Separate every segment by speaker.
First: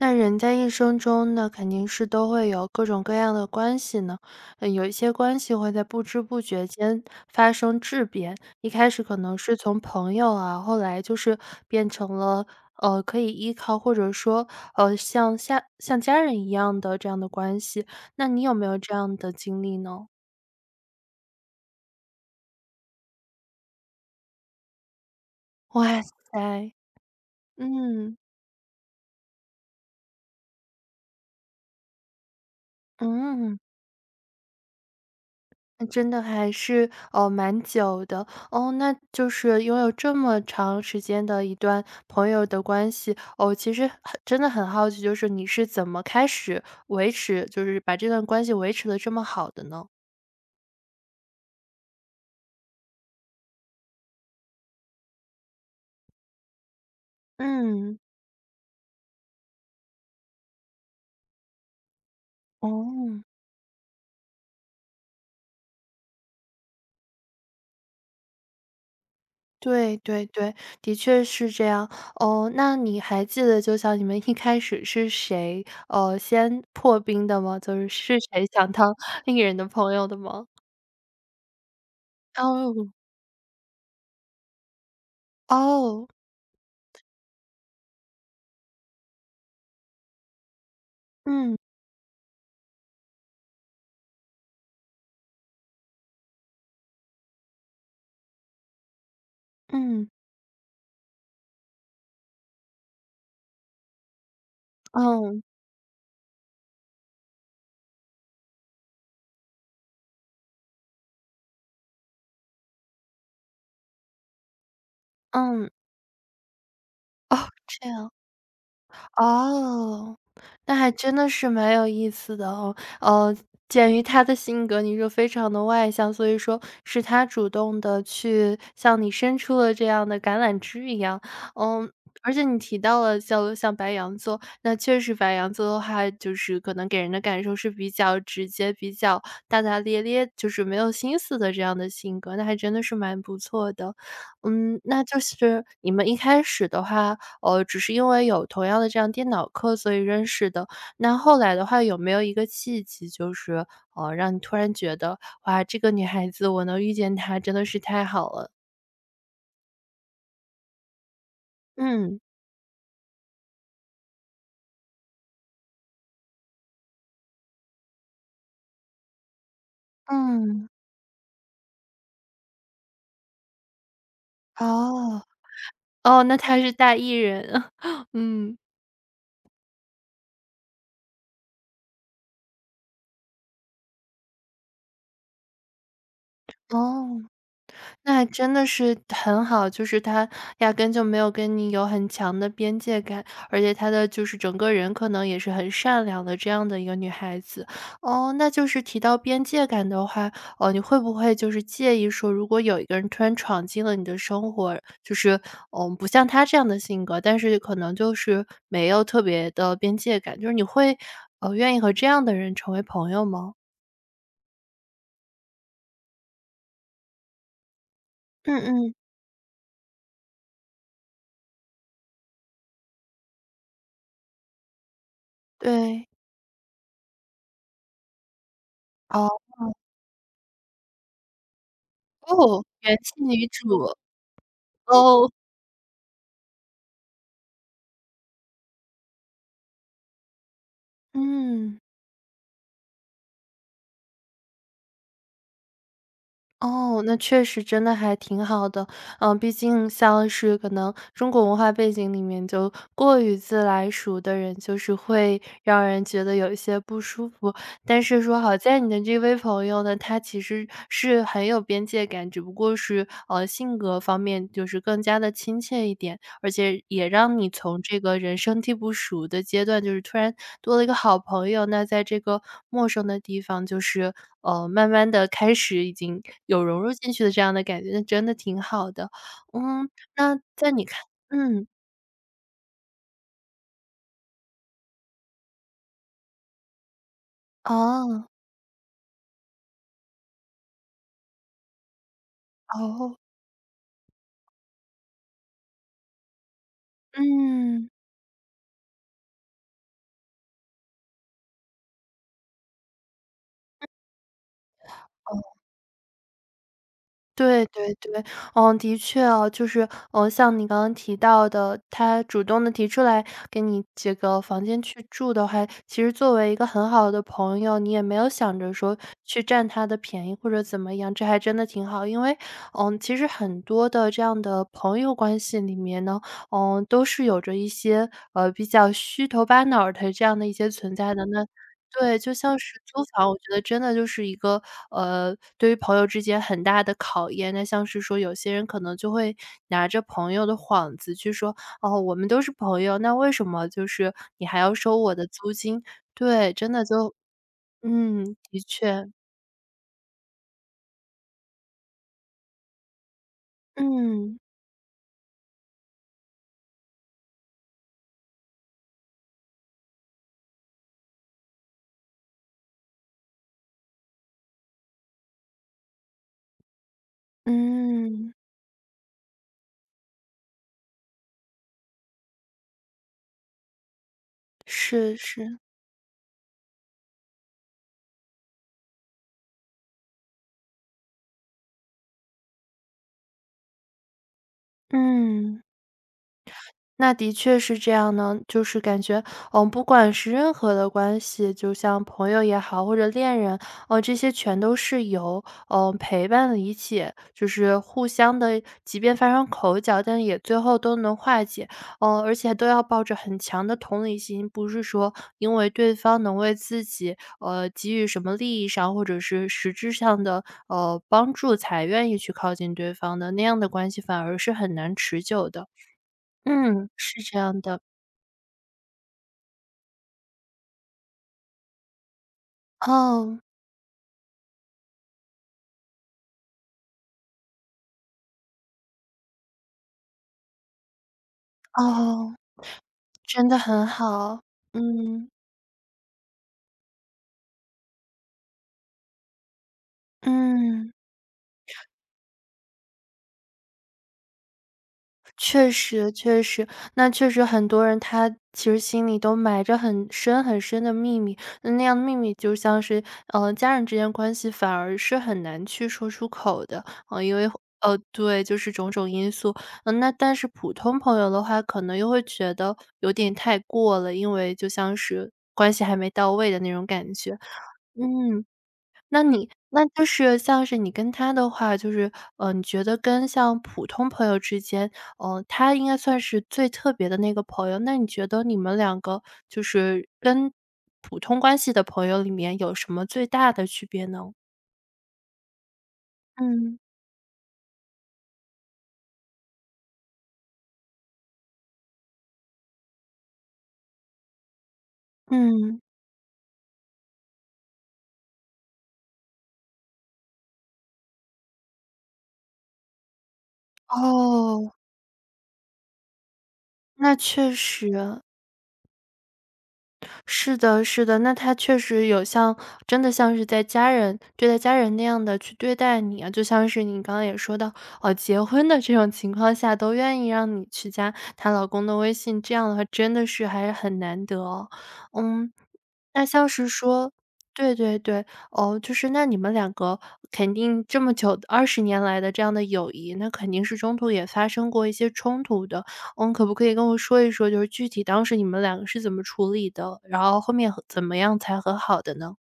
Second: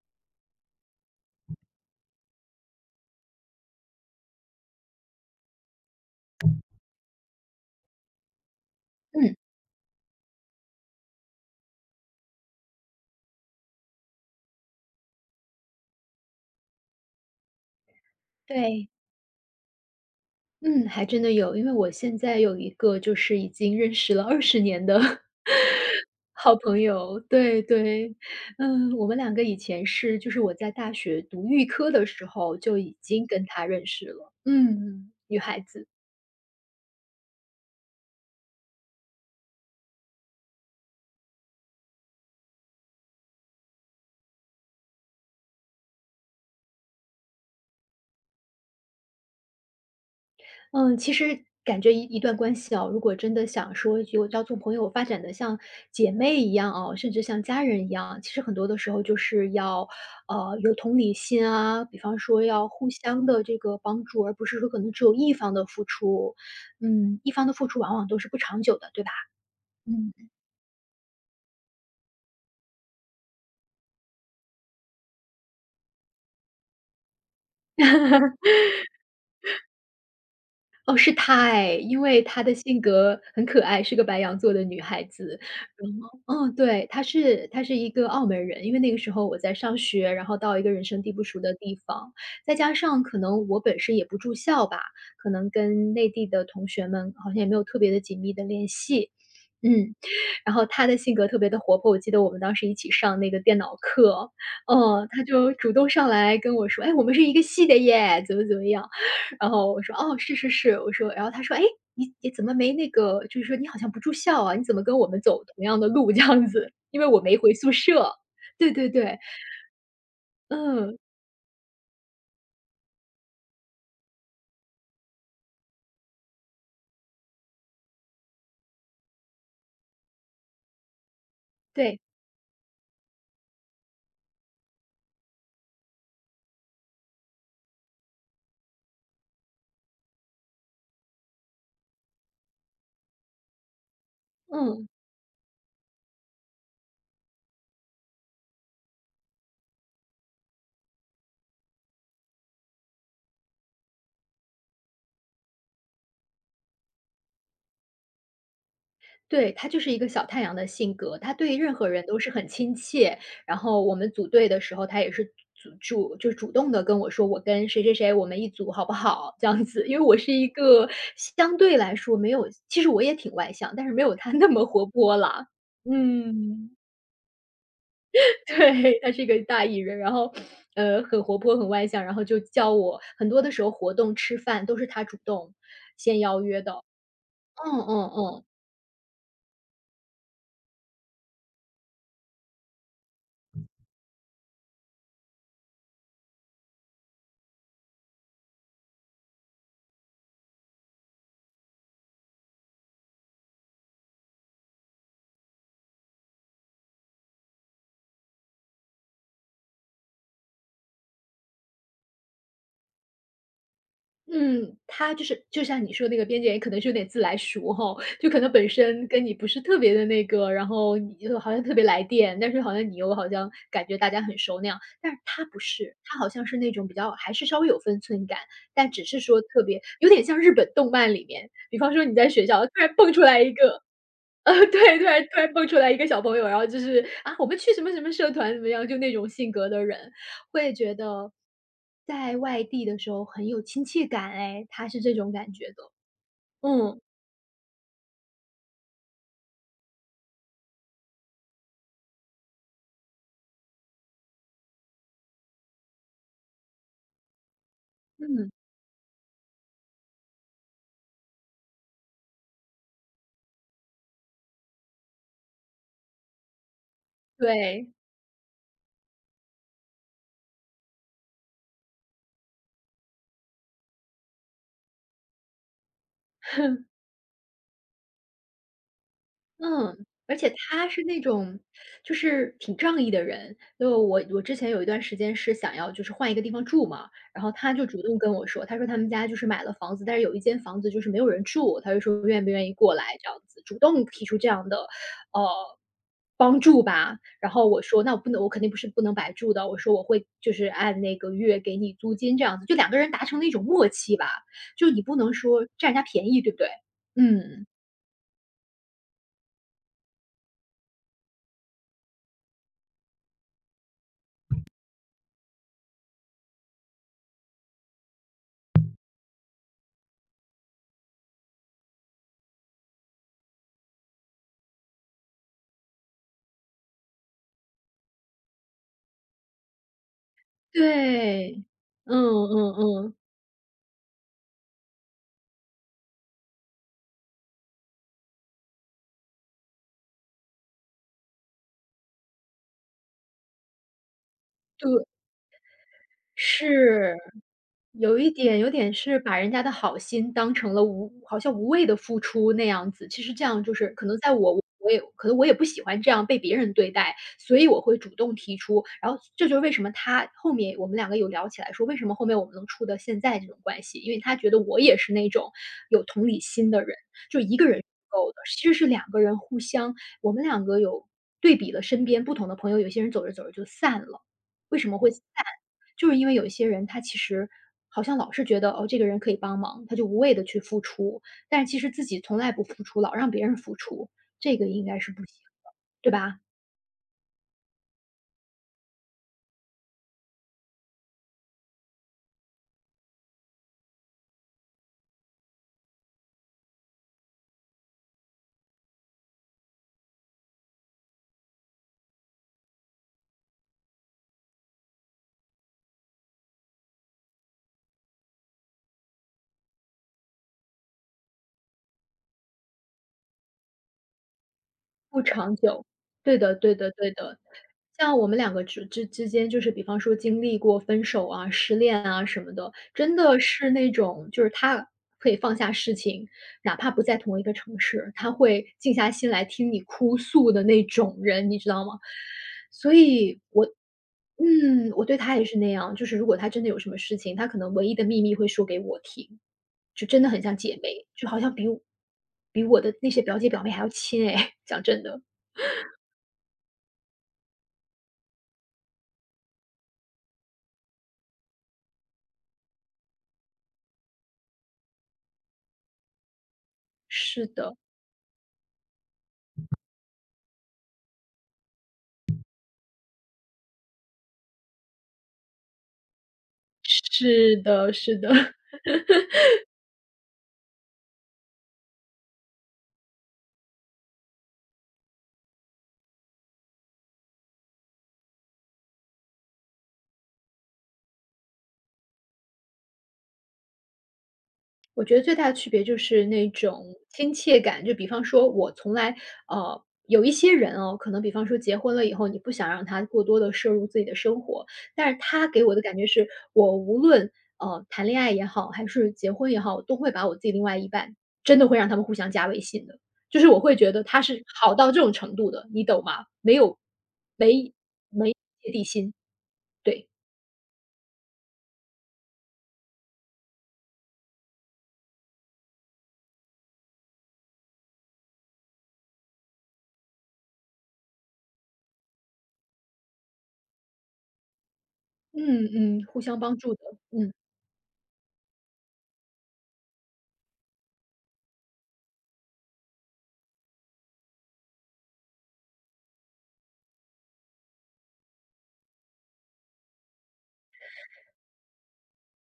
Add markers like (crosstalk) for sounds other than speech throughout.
Speaker 1: 那人在一生中呢，肯定是都会有各种各样的关系呢，有一些关系会在不知不觉间发生质变，一开始可
Speaker 2: 嗯，
Speaker 1: 能是从朋友啊，后来就是变成了，可以依靠或者说，像下像家人一样的这样的关系，那你有没有
Speaker 2: 对，
Speaker 1: 这样的经历呢？
Speaker 2: 嗯，还真的有。因为我现在有一个就是已经认识了20年的 (laughs)
Speaker 1: 哇
Speaker 2: 好
Speaker 1: 塞，
Speaker 2: 朋友，对对。
Speaker 1: 嗯，
Speaker 2: 嗯，我们两个以前是就是我在大学读预科的时候就已经跟
Speaker 1: 嗯。
Speaker 2: 他认识了。嗯，嗯女孩
Speaker 1: 那
Speaker 2: 子。
Speaker 1: 真的还是，哦，蛮久的。哦，那就是拥有这么长时间的一段朋友的关系，哦，其实很真的很好奇，就是你是怎么开始维持就是把这段关系维持的这么好的呢？
Speaker 2: 嗯，其实感觉一段关系哦，如果真的想说就要做朋友，发展的像姐妹一样哦，甚至像家人一
Speaker 1: 嗯，
Speaker 2: 样，其实很多的时候就是要，有同理心啊，比方说要互
Speaker 1: 哦，
Speaker 2: 相的这个帮助，而不是说可能只有一方的付出，嗯，一方的付出往往都是不长久的，对吧？
Speaker 1: 对
Speaker 2: 嗯。
Speaker 1: 对对，的确是这样。哦，那你还记得就像你们一开始是谁，先破冰的吗？就是是谁想当 (laughs) 个人的朋友的吗？
Speaker 2: 哦，是她哎，因为她的
Speaker 1: 哦，
Speaker 2: 性格很可爱，是个白羊座的女孩子。然
Speaker 1: 哦，
Speaker 2: 后嗯，对，她是一个澳门人，因为那个时候我在上学，然后到一个人生地不熟的
Speaker 1: 嗯，
Speaker 2: 地方，再加上可能我本身也不住校吧，可能跟内地的同学们好像也没有特别的紧密的联系。嗯，
Speaker 1: 嗯。
Speaker 2: 然后她的性格特别的活泼，我记得我们当时一起上那个电脑课，哦，她
Speaker 1: 嗯，
Speaker 2: 就主动上来跟我说：“哎，我们是一个系的耶，怎么怎么样。”然后我说：“哦，是。”我说然后他说：“哎，你怎么没那个就是说你好像不住校啊，你怎么跟我们走同
Speaker 1: 嗯，
Speaker 2: 样的路这样子？”因为我没
Speaker 1: 哦，
Speaker 2: 回宿
Speaker 1: 这样
Speaker 2: 舍。
Speaker 1: 啊。
Speaker 2: 对对对，
Speaker 1: 哦，那还
Speaker 2: 嗯，
Speaker 1: 真的是蛮有意思的哦。呃，鉴于他的性格，你说非常的外向，所以说是他主动的去向你伸出了这样的橄榄枝一样。嗯，
Speaker 2: 对，
Speaker 1: 而且你提到了像白羊座，那确实白羊座的话，就是可能给人的感受是比较直接、比较大大咧咧，就是没有心思的这样的性格，那还真的是蛮不错的。嗯，
Speaker 2: 嗯，
Speaker 1: 那就是你们一开始的话，只是因为有同样的这样电脑课，所以认识的。那后来的话，有没有一个契机，就是让你突然觉得，哇，这个女孩子我能遇见她真的是太好了。
Speaker 2: 对，他就是一个小太阳的性格，他对任何人都
Speaker 1: 嗯，
Speaker 2: 是很亲切。然后我们组队的时候，他也是就主动的跟我说：“我跟谁谁谁我们一组好不好？”这样子，因为我是一
Speaker 1: 嗯，
Speaker 2: 个相对来说没有其实我也挺外向，但是没有他那么活泼
Speaker 1: 哦，
Speaker 2: 啦。
Speaker 1: 哦，那她
Speaker 2: 嗯。
Speaker 1: 是大艺人，(laughs)
Speaker 2: (laughs)
Speaker 1: 嗯。
Speaker 2: 对，他是一个大艺人，然后，很活泼，很外向，然后就叫我很多的时候活动、吃饭都是他主动先邀约的。
Speaker 1: 哦。
Speaker 2: 嗯嗯
Speaker 1: 那还
Speaker 2: 嗯。
Speaker 1: 真的是很好，就是他压根就没有跟你有很强的边界感，而且他的就是整个人可能也是很善良的这样的一个女孩子。哦，那就是提到边界感的话，哦，你会不会就是介意说，如果有一个人突然闯进了你的生活，就是嗯，不像她这样的性格，但是可能就是没有特别的边界感，就是你会愿意和这样的人成为朋友吗？
Speaker 2: 嗯，他就是就像你说那个边界，也可能是有点自来熟哈，就可能
Speaker 1: 嗯
Speaker 2: 本
Speaker 1: 嗯，
Speaker 2: 身跟你不是特别的那个，然后你就好像特别来电，但是好像你又好像感觉大家很熟那样。但是他不是，
Speaker 1: 对，
Speaker 2: 他好像是那种比较还是稍微有分寸感，但只是
Speaker 1: 哦
Speaker 2: 说特别有点像日本动漫里面，比方说你在学
Speaker 1: 哦，
Speaker 2: 校突然
Speaker 1: 元
Speaker 2: 蹦出
Speaker 1: 气
Speaker 2: 来
Speaker 1: 女
Speaker 2: 一个，
Speaker 1: 主。
Speaker 2: 对，突然
Speaker 1: 哦，
Speaker 2: 突然蹦出来一个小朋友，然后就是啊，我们去什么什么社团怎么样，就那种性格的人。会觉得
Speaker 1: 嗯，
Speaker 2: 在外地的时候很有亲切感哎，他是这种感觉的。嗯，
Speaker 1: 哦，那确实真的还挺好的。嗯，毕竟像是可能中国文化背景里面，就过于自来熟的人，就是会让人觉得有一些不舒服。但是说
Speaker 2: 嗯，
Speaker 1: 好在你的这位朋友呢，他其实是很有边界感，只不过是性格方面就是更加的亲切一点。而且也让你从
Speaker 2: 对。
Speaker 1: 这个人生地不熟的阶段，就是突然多了一个好朋友，那在这个陌生的地方，就是慢慢的开始已经有融入进去的这样的感觉，那真的挺好的。嗯，
Speaker 2: 嗯，而
Speaker 1: 那
Speaker 2: 且
Speaker 1: 在你
Speaker 2: 他
Speaker 1: 看
Speaker 2: 是那种
Speaker 1: 嗯，
Speaker 2: 就是挺仗义的人。就我之前有一段时间是想要就是换一个地方住嘛，然后他就主动
Speaker 1: 哦，
Speaker 2: 跟我说，他说他们家就是买了房子，但是有一间房子就是没有人住，他就说愿不愿意过来
Speaker 1: 哦，
Speaker 2: 这样子，主动提出这样的呃帮助吧。然后我
Speaker 1: 嗯，
Speaker 2: 说那我不能，我肯定不是不能白住的，我说我会就是按那个月给你租金这样子，就两个人达成了一种默契吧，就你不能
Speaker 1: 哦
Speaker 2: 说占人家便宜，对不对？
Speaker 1: 对
Speaker 2: 嗯。
Speaker 1: 对对，嗯，的确哦，就是，像你刚刚提到的，他主动的提出来给你这个房间去住的话，其实作为一个很好的朋友，你也没有想着说去占他的便宜或者怎么样，这还真的挺好。因为，嗯，其实很多的这样的朋友关系里面呢，嗯，都是有着一些，比较虚头巴脑的这样的一些存在的，那
Speaker 2: 对，嗯
Speaker 1: 对，就
Speaker 2: 嗯
Speaker 1: 像是租
Speaker 2: 嗯，
Speaker 1: 房，我觉得真的就是一个，对于朋友之间很大的考验。那像是说有些人可能就会拿着朋友的幌子去说：“哦，我们都是朋友，那为什么就是你还要收
Speaker 2: 对。
Speaker 1: 我的租金？”对，真的
Speaker 2: 是，
Speaker 1: 就
Speaker 2: 有一
Speaker 1: 嗯，
Speaker 2: 点
Speaker 1: 的确，
Speaker 2: 是把人家的好心当成了无好像无谓的付出那样子。其实这样就是可能在
Speaker 1: 嗯，
Speaker 2: 我也可能我也不喜欢这样被别人对待，所以我会主动提出。然后这就是为什么他后面我们两个有聊起来说，为什么后面我们能处到现在这种关系，因为他觉得我也是那种有同理心的人，就一个人是不够
Speaker 1: 嗯，
Speaker 2: 的，其实是两个人互相我们两个有对比了身边不同的朋友，有些人走着走着就散了，为什么会
Speaker 1: 是
Speaker 2: 散？
Speaker 1: 是，
Speaker 2: 就是因为有一些人他其实好像老是觉得哦，这个人可以帮忙，他就无谓的去付出，但是其实自己从来不付出，老让别人付出，这个应该是不行，
Speaker 1: 嗯。
Speaker 2: 对吧？
Speaker 1: 那的确是这样呢，就是感觉，嗯，不管是任何的关系，就像朋友也好，或者恋人，哦，这些全都是由，嗯，陪伴、理解，就是互相的，即便发生口角，但也最后都能化解，嗯，而且都要抱着很强的同理心，不是说因为对方能为自己，给予什么利益上或者是实质上的，帮助才愿意去靠近对方的，那样的关系反而是很难持久的。
Speaker 2: 对的对的
Speaker 1: 嗯，
Speaker 2: 对
Speaker 1: 是
Speaker 2: 的。
Speaker 1: 这样的。
Speaker 2: 像我们两个之间，就是比方说经历过分手啊、失恋啊什么的，真
Speaker 1: 哦，
Speaker 2: 的是那种就是他可以放下事情，哪怕不在同一个城市，他会静下心来听你哭诉的那种人，你知道吗？
Speaker 1: 哦，
Speaker 2: 所以
Speaker 1: 真的
Speaker 2: 我
Speaker 1: 很好。
Speaker 2: 嗯，我对
Speaker 1: 嗯，
Speaker 2: 他也是那样，就是如果他真的有什么事情，他可能唯一的秘密会说给我听，就真的很像姐
Speaker 1: 嗯，
Speaker 2: 妹，就好像比我的那些表姐表妹还要亲哎，(laughs) 讲真的，
Speaker 1: 确实确实。那确实很多人他其实心里都埋着很深很深的秘密，那那样的秘密就像是，家人之间关系反而是很难去说出口的。因
Speaker 2: 是
Speaker 1: 为
Speaker 2: 的。
Speaker 1: 对，就是种种因素。嗯，那但是普通朋友的话，可能又会觉得有点太过了，因为就像是关系还没到位的那种感觉。
Speaker 2: 是的，是的，
Speaker 1: 嗯。
Speaker 2: (laughs)
Speaker 1: 那你那就是像是你跟他的话，就是，你觉得跟像普通朋友之间，他应该算是最特别的那个朋友，那你觉得你们两个就是跟普通关系的朋友里面有什么最大的区别呢？
Speaker 2: 我觉得最大的区别就是那
Speaker 1: 嗯。
Speaker 2: 种亲切感。就比方说，我从来呃，有一些人哦，可能比方说结婚了以后，你不想让他过多的摄入自己的生活，但是他给我的
Speaker 1: 嗯，
Speaker 2: 感觉是，我无论，谈恋爱也好，还是结婚也好，我都会把我自己另外一半真的会让他们互相加微信的。就是我会觉得他是
Speaker 1: 哦，
Speaker 2: 好到这种程度的，你懂吗？没有
Speaker 1: 那确
Speaker 2: 没
Speaker 1: 实。
Speaker 2: 没芥蒂心，对，
Speaker 1: 是的，是的，那他确实有像真的像是在家人对待家人那样的去对待你啊，就像是你刚刚也说到，哦，结婚的这种情况下都愿意让你去加她老公的微信，这样的话真的是还是很难得哦。嗯，
Speaker 2: 嗯嗯，互
Speaker 1: 那
Speaker 2: 相
Speaker 1: 像
Speaker 2: 帮
Speaker 1: 是
Speaker 2: 助的，
Speaker 1: 说
Speaker 2: 嗯。
Speaker 1: 对对对，哦，就是那你们两个肯定这么久20年来的这样的友谊，那肯定是中途也发生过一些冲突的。嗯，可不可以跟我说一说，就是具体当时你们两个是怎么处理的？然后后面和怎么样才和好的呢？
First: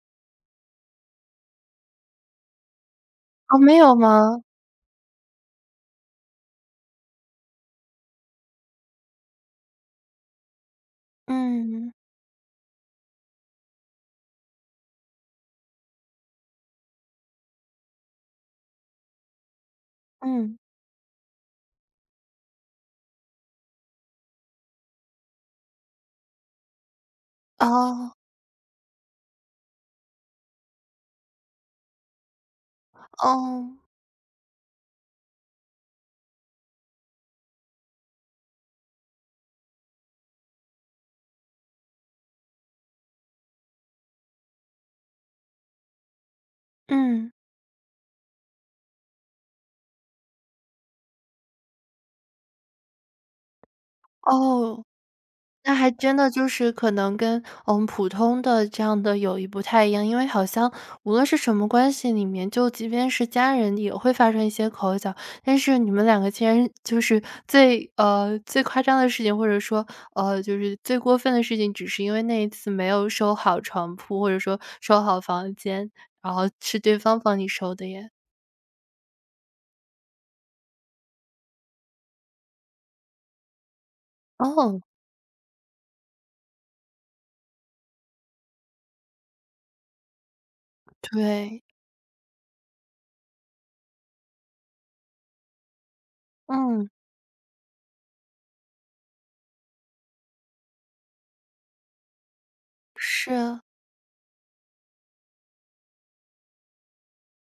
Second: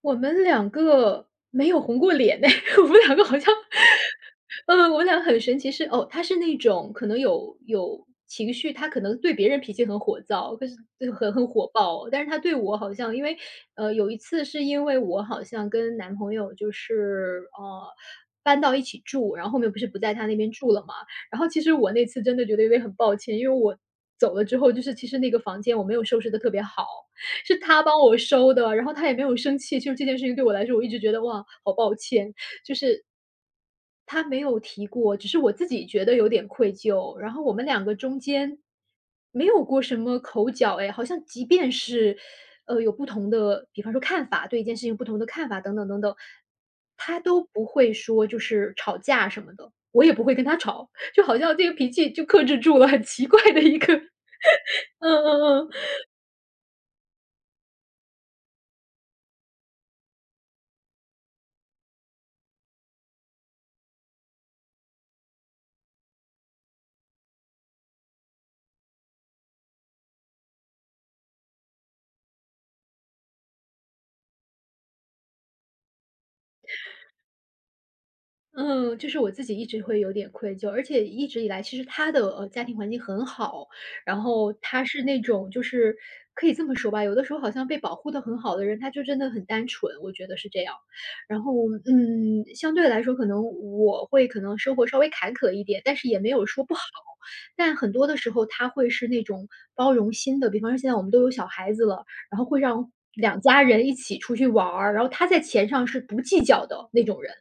Speaker 2: 我们两个没有红过脸呢，(laughs) 我们两个好像
Speaker 1: 哦，没有吗？
Speaker 2: 嗯，我们俩很神奇是哦，他是那种可能有情绪，他可能对别人脾气很火燥，可是就很火
Speaker 1: 嗯，
Speaker 2: 爆，但是他对我好像因为有一次是因为我好像跟男朋友就是，搬到一起住，然后后面不在他那边
Speaker 1: 嗯，
Speaker 2: 住了嘛，然后其实我那次真的觉得有点很抱歉，因为我走了之后，就是其实那个房间我没有收拾的特别好。是他帮
Speaker 1: 哦，
Speaker 2: 我收的，然后他也没有生气，就是这件事情对我来说，我一直觉得哇，好抱歉。
Speaker 1: 哦，
Speaker 2: 他没有提过，只是我自己觉得有点愧疚。然后我们两个中间没有过什么口角，哎，好像即便是有不同的，比方说看法，对一件事情不同的看法等等等等，他
Speaker 1: 嗯，
Speaker 2: 都不会说就是吵架什么的，我也不会跟他吵，就好像这个脾气就克制住了，很奇怪的一个，
Speaker 1: 哦。
Speaker 2: (laughs) 嗯嗯嗯。
Speaker 1: 那还真的就是可能跟嗯普通的这样的友谊不太一样，因为好像无论是什么关系里面，就即便是家人也会发生一些口角，但是你们两个竟然就是最最夸张的事情，或者说就是最过分的事情，只是因为那一次没有收好床铺，或者说收好房间，然后是对方帮你收的耶。
Speaker 2: 嗯，就是我自己一直会有点愧疚，而且一直以来，其实他的家庭环境很好，然后
Speaker 1: 哦，
Speaker 2: 他是那种就是可以这么说吧，有的时候好像被保护的很好的人，他就真的很单纯，我觉得是这样。然后
Speaker 1: 对，
Speaker 2: 嗯，相对来说，可能我会生活稍微坎坷一点，但是也没有说不好。
Speaker 1: 嗯，
Speaker 2: 但很多的时候，他会是那种包容心的，比方说现在我们都有小孩子了，然后会让
Speaker 1: 是
Speaker 2: 两
Speaker 1: 啊，
Speaker 2: 家人一起出去玩儿，然后他在钱上是不计较的那种人。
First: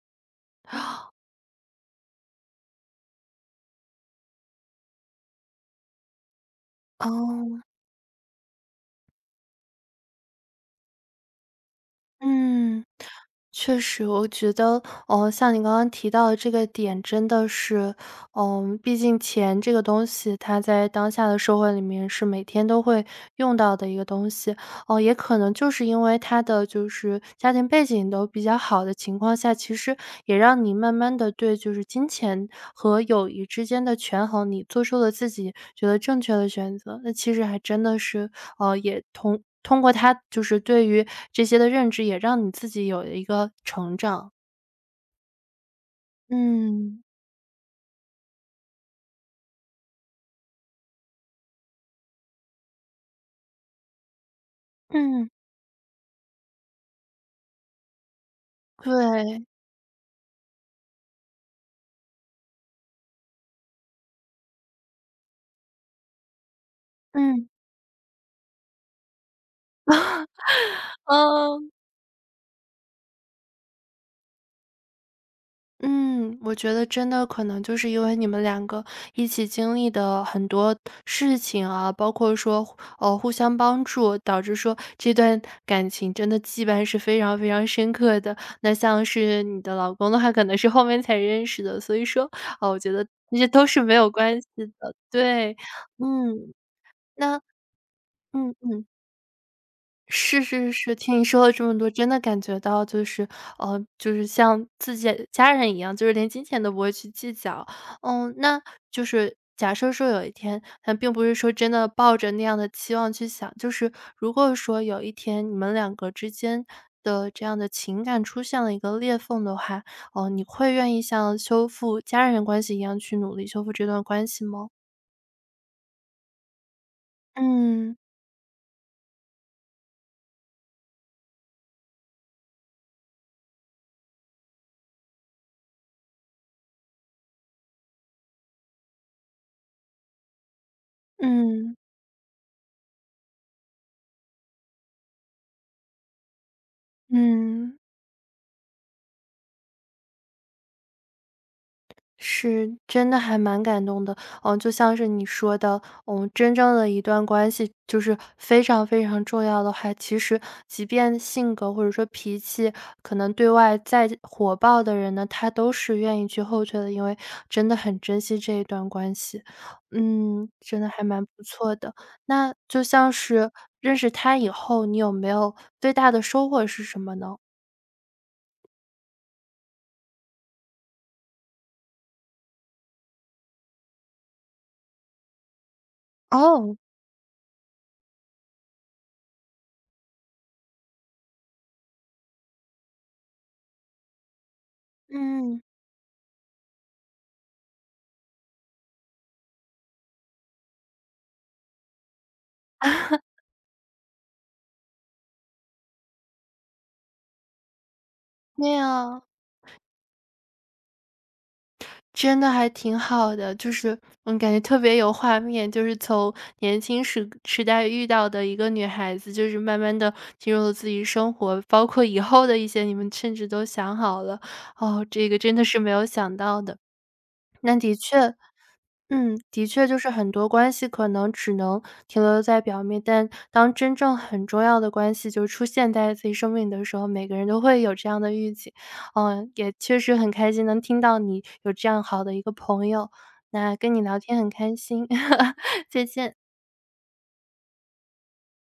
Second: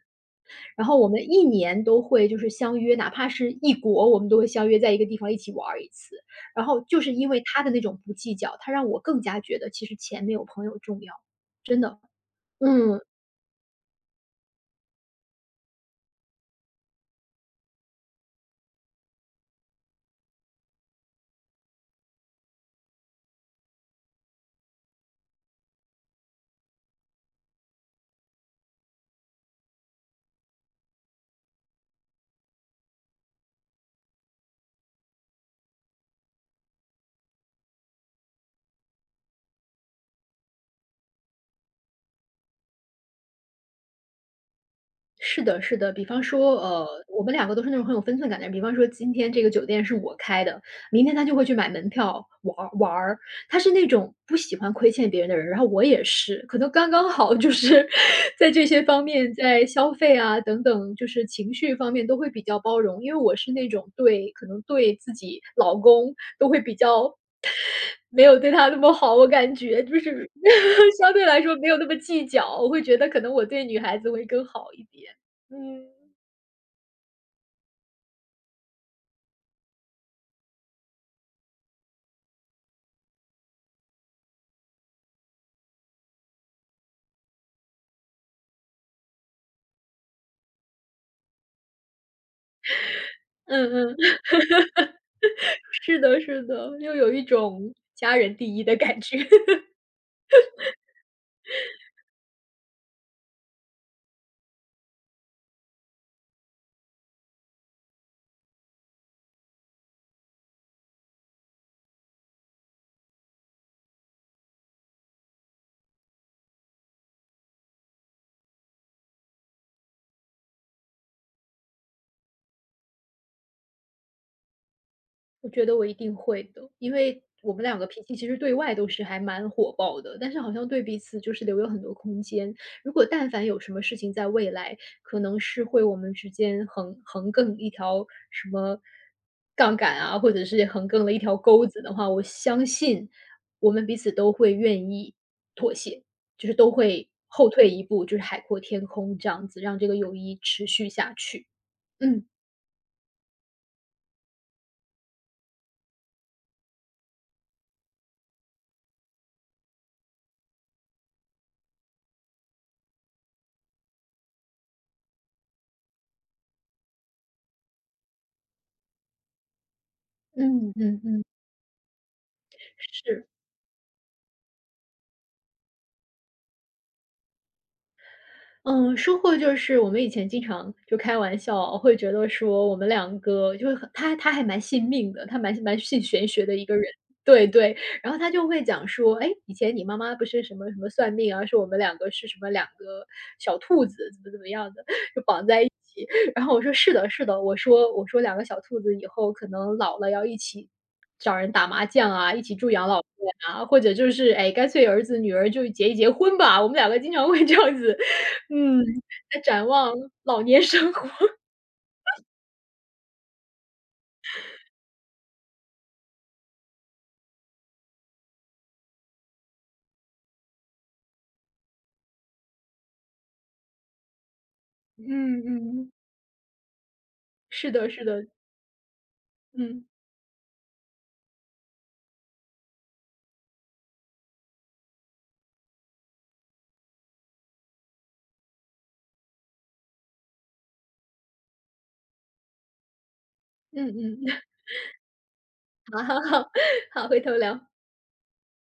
Speaker 2: 然后我们一年都会就是相约，哪怕是异国，我们都会相约在一个地方一起玩儿一次。然后就是因为他
Speaker 1: 哦。
Speaker 2: 的那种不计较，他让我更加觉得其实钱没有朋友重要，真的，
Speaker 1: 嗯，
Speaker 2: 嗯。
Speaker 1: 确实，我觉得，像你刚刚提到的这个点，真的是，嗯，毕竟钱这个东西，它在当下的社会里面是每天都会用到的一个东西。哦、也可能就是因为他的就是家庭背景都比较好的情况下，其实也让你慢慢的对就是金钱和友谊之间的权衡，你做出了自己觉得正确的选择。那其实还真的是也通过他就是对于这些的认知，也让你自己有一个成长。
Speaker 2: 是的，是的，比方说，
Speaker 1: 嗯，
Speaker 2: 我们两个都是那种很有分寸感的人。比方说，今天这个酒店是我开的，明天他就会去买门票玩儿。他是那种不喜欢亏欠别人
Speaker 1: 嗯，
Speaker 2: 的人，然后我也是，可能刚刚好，就是 (laughs) 在这些方面，
Speaker 1: 对，
Speaker 2: 在消费啊等等，就是情绪方面都会比较包容。因为我是那种可能对自己老公都会比较
Speaker 1: 嗯。
Speaker 2: 没有对他那么好，我感觉就是 (laughs) 相对来说没
Speaker 1: 嗯。
Speaker 2: 有那么计较，我会觉得可能我对女孩子会更好一点。嗯
Speaker 1: 嗯，我觉得真的可能就是因为你们两个一起经历的很多事情啊，包括说，互相帮助，导致说这段感情真的羁绊是非常非常深刻的。那像是你的老公的话，可能是后面才认识的，所以说，哦，我觉得这些都是没
Speaker 2: 嗯
Speaker 1: 有
Speaker 2: 嗯，
Speaker 1: 关系的。对，
Speaker 2: (laughs) 是的，是
Speaker 1: 嗯，
Speaker 2: 的，又有一
Speaker 1: 那
Speaker 2: 种家人
Speaker 1: 嗯
Speaker 2: 第一的
Speaker 1: 嗯。
Speaker 2: 感觉。
Speaker 1: 是是是，听你说了这么多，真的感觉到就是，就是像自己的家人一样，就是连金钱都不会去计较。嗯，那就是假设说有一天，但并不是说真的抱着那样的期望去想，就是如果说有一天你们两个之间的这样的情感出现了一个裂缝的话，哦、你会愿意像修复家人关系一样去努力修复这段关系吗？
Speaker 2: 我觉得我一定会的，因为我们两个
Speaker 1: 嗯
Speaker 2: 脾气其实对外都是还蛮火爆的，但是好像对彼此就是留有很多空间。如果但凡有什么事情在未来可能是会我们之间横亘一条什么杠杆啊，或者是横亘了一条钩
Speaker 1: 嗯
Speaker 2: 子的话，我相信我们彼此都会愿意妥协，就是都会后退
Speaker 1: 嗯。
Speaker 2: 一步，就是海阔天空这样子，让这个友谊持续下去。嗯
Speaker 1: 是，真的还蛮感动的。嗯，就像是你说的，嗯，真正的一段关系就是非常非常重要的话，其实即便性格或者说脾气可能对外再火爆的人呢，他都是愿意去后退的，因为真的很珍惜这一段关系。嗯，
Speaker 2: 嗯
Speaker 1: 真的
Speaker 2: 嗯
Speaker 1: 还
Speaker 2: 嗯，
Speaker 1: 蛮不错的。那就像
Speaker 2: 是。
Speaker 1: 是认识他以后，你有没有最大的收获是什么呢？
Speaker 2: 嗯，收获就是我们以前经常就开玩笑，会觉得说我们两个就是很他还蛮信命的，他蛮信玄学的一个
Speaker 1: 哦，
Speaker 2: 人。对对，然后他就会讲说，哎，以前你妈妈不是什么什么算命啊，说我们两个是什么两个小兔子，怎么怎么样的，就绑
Speaker 1: 嗯，
Speaker 2: 在一起。然后我说是的，是的，我说两个小兔子以后可能老了要一起找人打麻将啊，一起住养老
Speaker 1: (laughs)
Speaker 2: 院啊，或者就是哎，干脆儿子女儿就结一结婚吧。我们两个经常会这样子
Speaker 1: 对
Speaker 2: 嗯，
Speaker 1: 有
Speaker 2: 在展望老年生活。(laughs)
Speaker 1: 真的还挺好的，就是，嗯，感觉特别有画面，就是从年轻时代遇到的一个女孩子，就是慢慢的进入了自己生活，包括以后的一些你们甚至都想好了，哦，这个
Speaker 2: 嗯
Speaker 1: 真的是没
Speaker 2: 嗯，
Speaker 1: 有想到的。
Speaker 2: 是
Speaker 1: 那
Speaker 2: 的
Speaker 1: 的
Speaker 2: 是的，
Speaker 1: 确嗯，的
Speaker 2: 嗯，
Speaker 1: 确就是很多关系可能只能停留在表面，但当真正很重要的关系就出现在自己生命里的时候，每个人都会有这样的预期。嗯，也确实很开心能听到你有这样好的一个朋友，那
Speaker 2: 嗯
Speaker 1: 跟你聊天
Speaker 2: 嗯，
Speaker 1: 很开心，(laughs)
Speaker 2: (laughs) 好
Speaker 1: 再
Speaker 2: 好
Speaker 1: 见。
Speaker 2: 好，好，回头聊。